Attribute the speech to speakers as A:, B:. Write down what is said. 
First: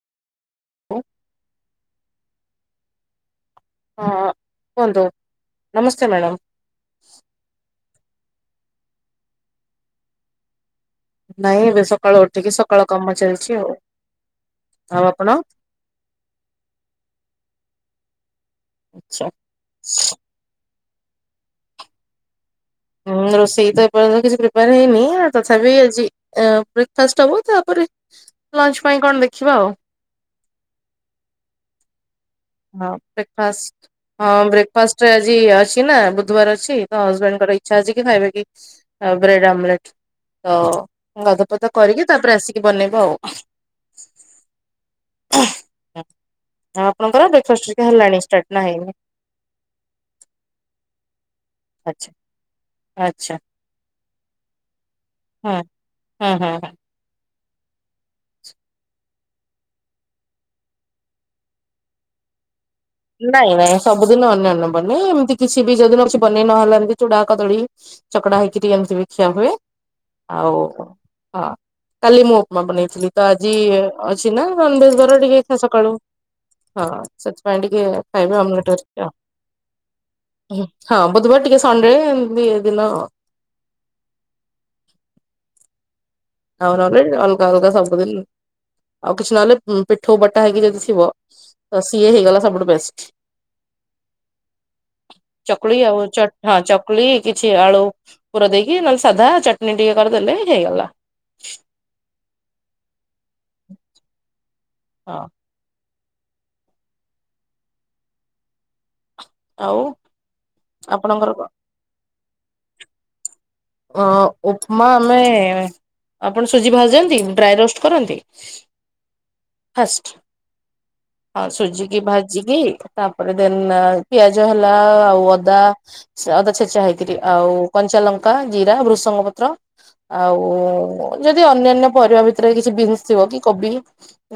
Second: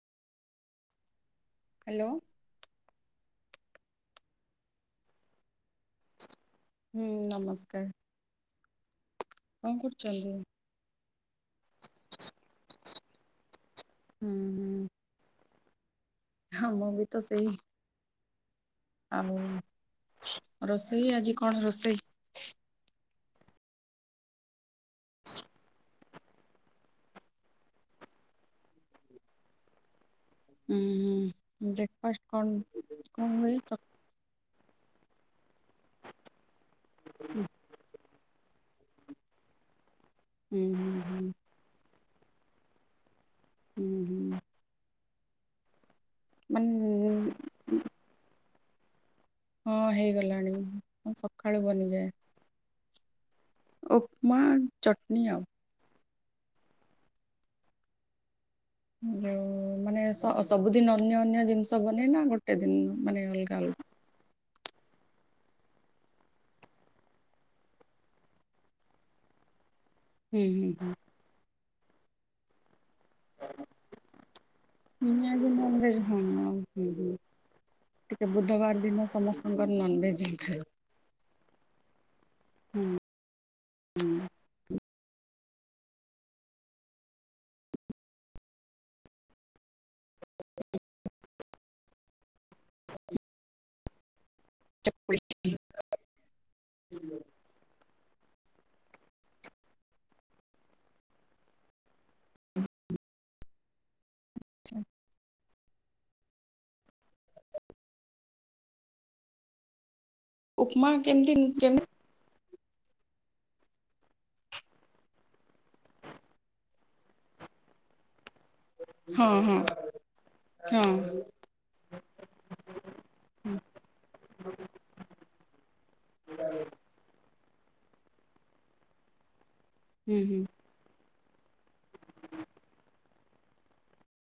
A: [unintelligible]
B: Hello.
A: ହଁ କୁହନ୍ତୁ ନମସ୍ତେ ମ୍ୟାଡ଼ାମ୍।
B: ହୁଁ ନମସ୍କାର୍। କଁ କରୁଚନ୍ତି?
A: ନାଇଁ ଏବେ ସକାଳୁ ଉଠିକି ସକାଳ କାମ ଚାଲିଚି ଆଉ।
B: ହୁଁ। ହୁଁ
A: ଆଉ ଆପଣ?
B: ହଁ ମୁଁ ବି ତ ସେଇ
A: ଆଚ୍ଛା।
B: [unintelligible] ରୋଷେଇ ଆଜି କଣ ରୋଷେଇ?
A: ଉଁ ରୋଷେଇ ତ ଏପର୍ଯ୍ୟନ୍ତ କିଛି ପ୍ରିପାର୍ ହେଇନି ତଥାପି ଆଜି [unintelligible] ବ୍ରେକ୍ ପାଷ୍ଟ ହବ ତାପରେ ଲଞ୍ଚ୍ ପାଇଁ କଣ ଦେଖିବା ଆଉ।
B: ଉଁ ହୁଁ ବ୍ରେକ୍ଫାଷ୍ଟ କଣ୍
A: ହଁ
B: କଁ ହୁଏ ସକ୍
A: ବ୍ରେକଫାଷ୍ଟ ହଁ ବ୍ରେକ୍ଫାଷ୍ଟରେ ଆଜି ଅଛି ନା ବୁଧବାର ଅଛି ତ ହଜବେଣ୍ଡ୍ ଙ୍କର ଇଚ୍ଛା ଅଛି କି ଖାଇବେ କି ଆଉ ବ୍ରେଡ୍ ଆମଲେଟ୍ ତ
B: ହୁଁ ହୁଁ ହୁଁ
A: ଗାଧୁଆ ପାଧୁଆ କରିକି ତାପରେ ଆସିକି ବନେଇବ ଆଉ।
B: ହୁଁ ହୁଁ
A: ଆ
B: ମାନେ
A: ଆପଣଙ୍କର ବେ ଫାଷ୍ଟ ରେ କଁ ହେଲାଣି ଷ୍ଟାର୍ଟ ନା ହେଇନି?
B: ହଁ ହେଇଗଲାଣି ମୁଁ ସକ୍ କାଳୁ ବନିଯାଏ
A: ଆଚ୍ଛା ଆଚ୍ଛା
B: ଉପମା ଚଟ୍ନି ଆଉ।
A: ହଁ-ହଁଁ
B: ଯୋଉ ମାନେ ସ ସବୁଦିନ ଅନ୍ୟ ଅନ୍ୟ ଜିନିଷ ବନେଇନା ଗୋଟେ ଦିନ। ମାନେ
A: ନାଇଁ
B: ଅଲଗା
A: ନାଇଁ
B: ଅଲଗା?
A: ସବୁଦିନ ଅନ୍ୟ ଅନ୍ୟ ବନେ ଏମ୍ତି କିଛି ବି ଯୋଉ ଦିନ କିଛି ବନେଇ ନହେଲା ଏମ୍ତି ଚୁଡା କଦଳୀ ଚକଡା ହେଇକିରି ଏମିତି ବି ଖିଆ ହୁଏ।
B: ହୁଁ
A: ଆଉ ହଁ
B: ହୁଁ
A: କାଲି ମୁଁ ଉପ୍ମା ବନେଇଥିଲି। ତ ଆଜି ଅଛି ନା ନନ୍ ଭେଜ
B: ହୁଁ
A: ବାର
B: ଆଜି
A: ଟିକେ ସକାଳୁ
B: ନନଭେଜ ହଁ ହୁଁ
A: ହଁ
B: ହୁଁ।
A: ସେଥିପାଇଁ ଟି
B: ଟିକେ ବୁଧବାର ଦିନ ସମସ୍ତଙ୍କର ନନ୍ ଭେଜ ହେଇଥାଏ
A: ହଁ ବୁଧବାର ଟିକେ ସଣ୍ଡେ ଏମିତି ଦିନ
B: ହୁଁ। ହୁଁ।
A: ଆଉ ରବି ଅଲ୍ଗା ଅଲ୍ଗା ସବୁ ଦିନ୍ ଆଉ କିଛି ନହେଲେ ଉଁ ପିଠୋଉ ବଟା ହେଇକି ଯଦି ଥିବ ତ ସିଏ ହେଇଗଲା ସବୁଠୁ ବେଷ୍ଟ୍।
B: [inaudible] ଚକୁଳି
A: ଚକୁଳି ଆଉ ଚ ହଁ ଚକୁଲି କିଛି ଆଳୁ ପୁର ଦେଇକି ନହେଲେ ସାଧା ଚଟଣି ଟିକେ କରିଦେଲେ ହେଇଗଲା। ହଁ। ଆଉ
B: ଉପମା
A: ଆପଣଙ୍କର
B: କେମିତି
A: କଣ?
B: କେମ
A: ଅ ଉପମା ଆମେ ଆପଣ ସୁଜି ଭଜିନ୍ତି ଡ୍ରାଏ ରୋଷ୍ଟ କରନ୍ତି?
B: ହଁ- ହଁ- ହଁ।
A: ଆ ସୁଜି କି ଭାଜିକି ତାପରେ ଦେନ ପିଆଜ ହେଲା ଆଉ ଅଦା ଅଦା ଛେଚା ହେଇକିରି ଆଉ କଞ୍ଚା ଲଙ୍କା ଜିରା ଭୃସଙ୍ଗ ପତ୍ର।
B: ହୁଁ।
A: ଆଉ ଯଦି ଅନ୍ୟାନ୍ୟ ପରିବା ଭିତରେ କିଛି ବିନ୍ସ ଥିବ କି କୋବି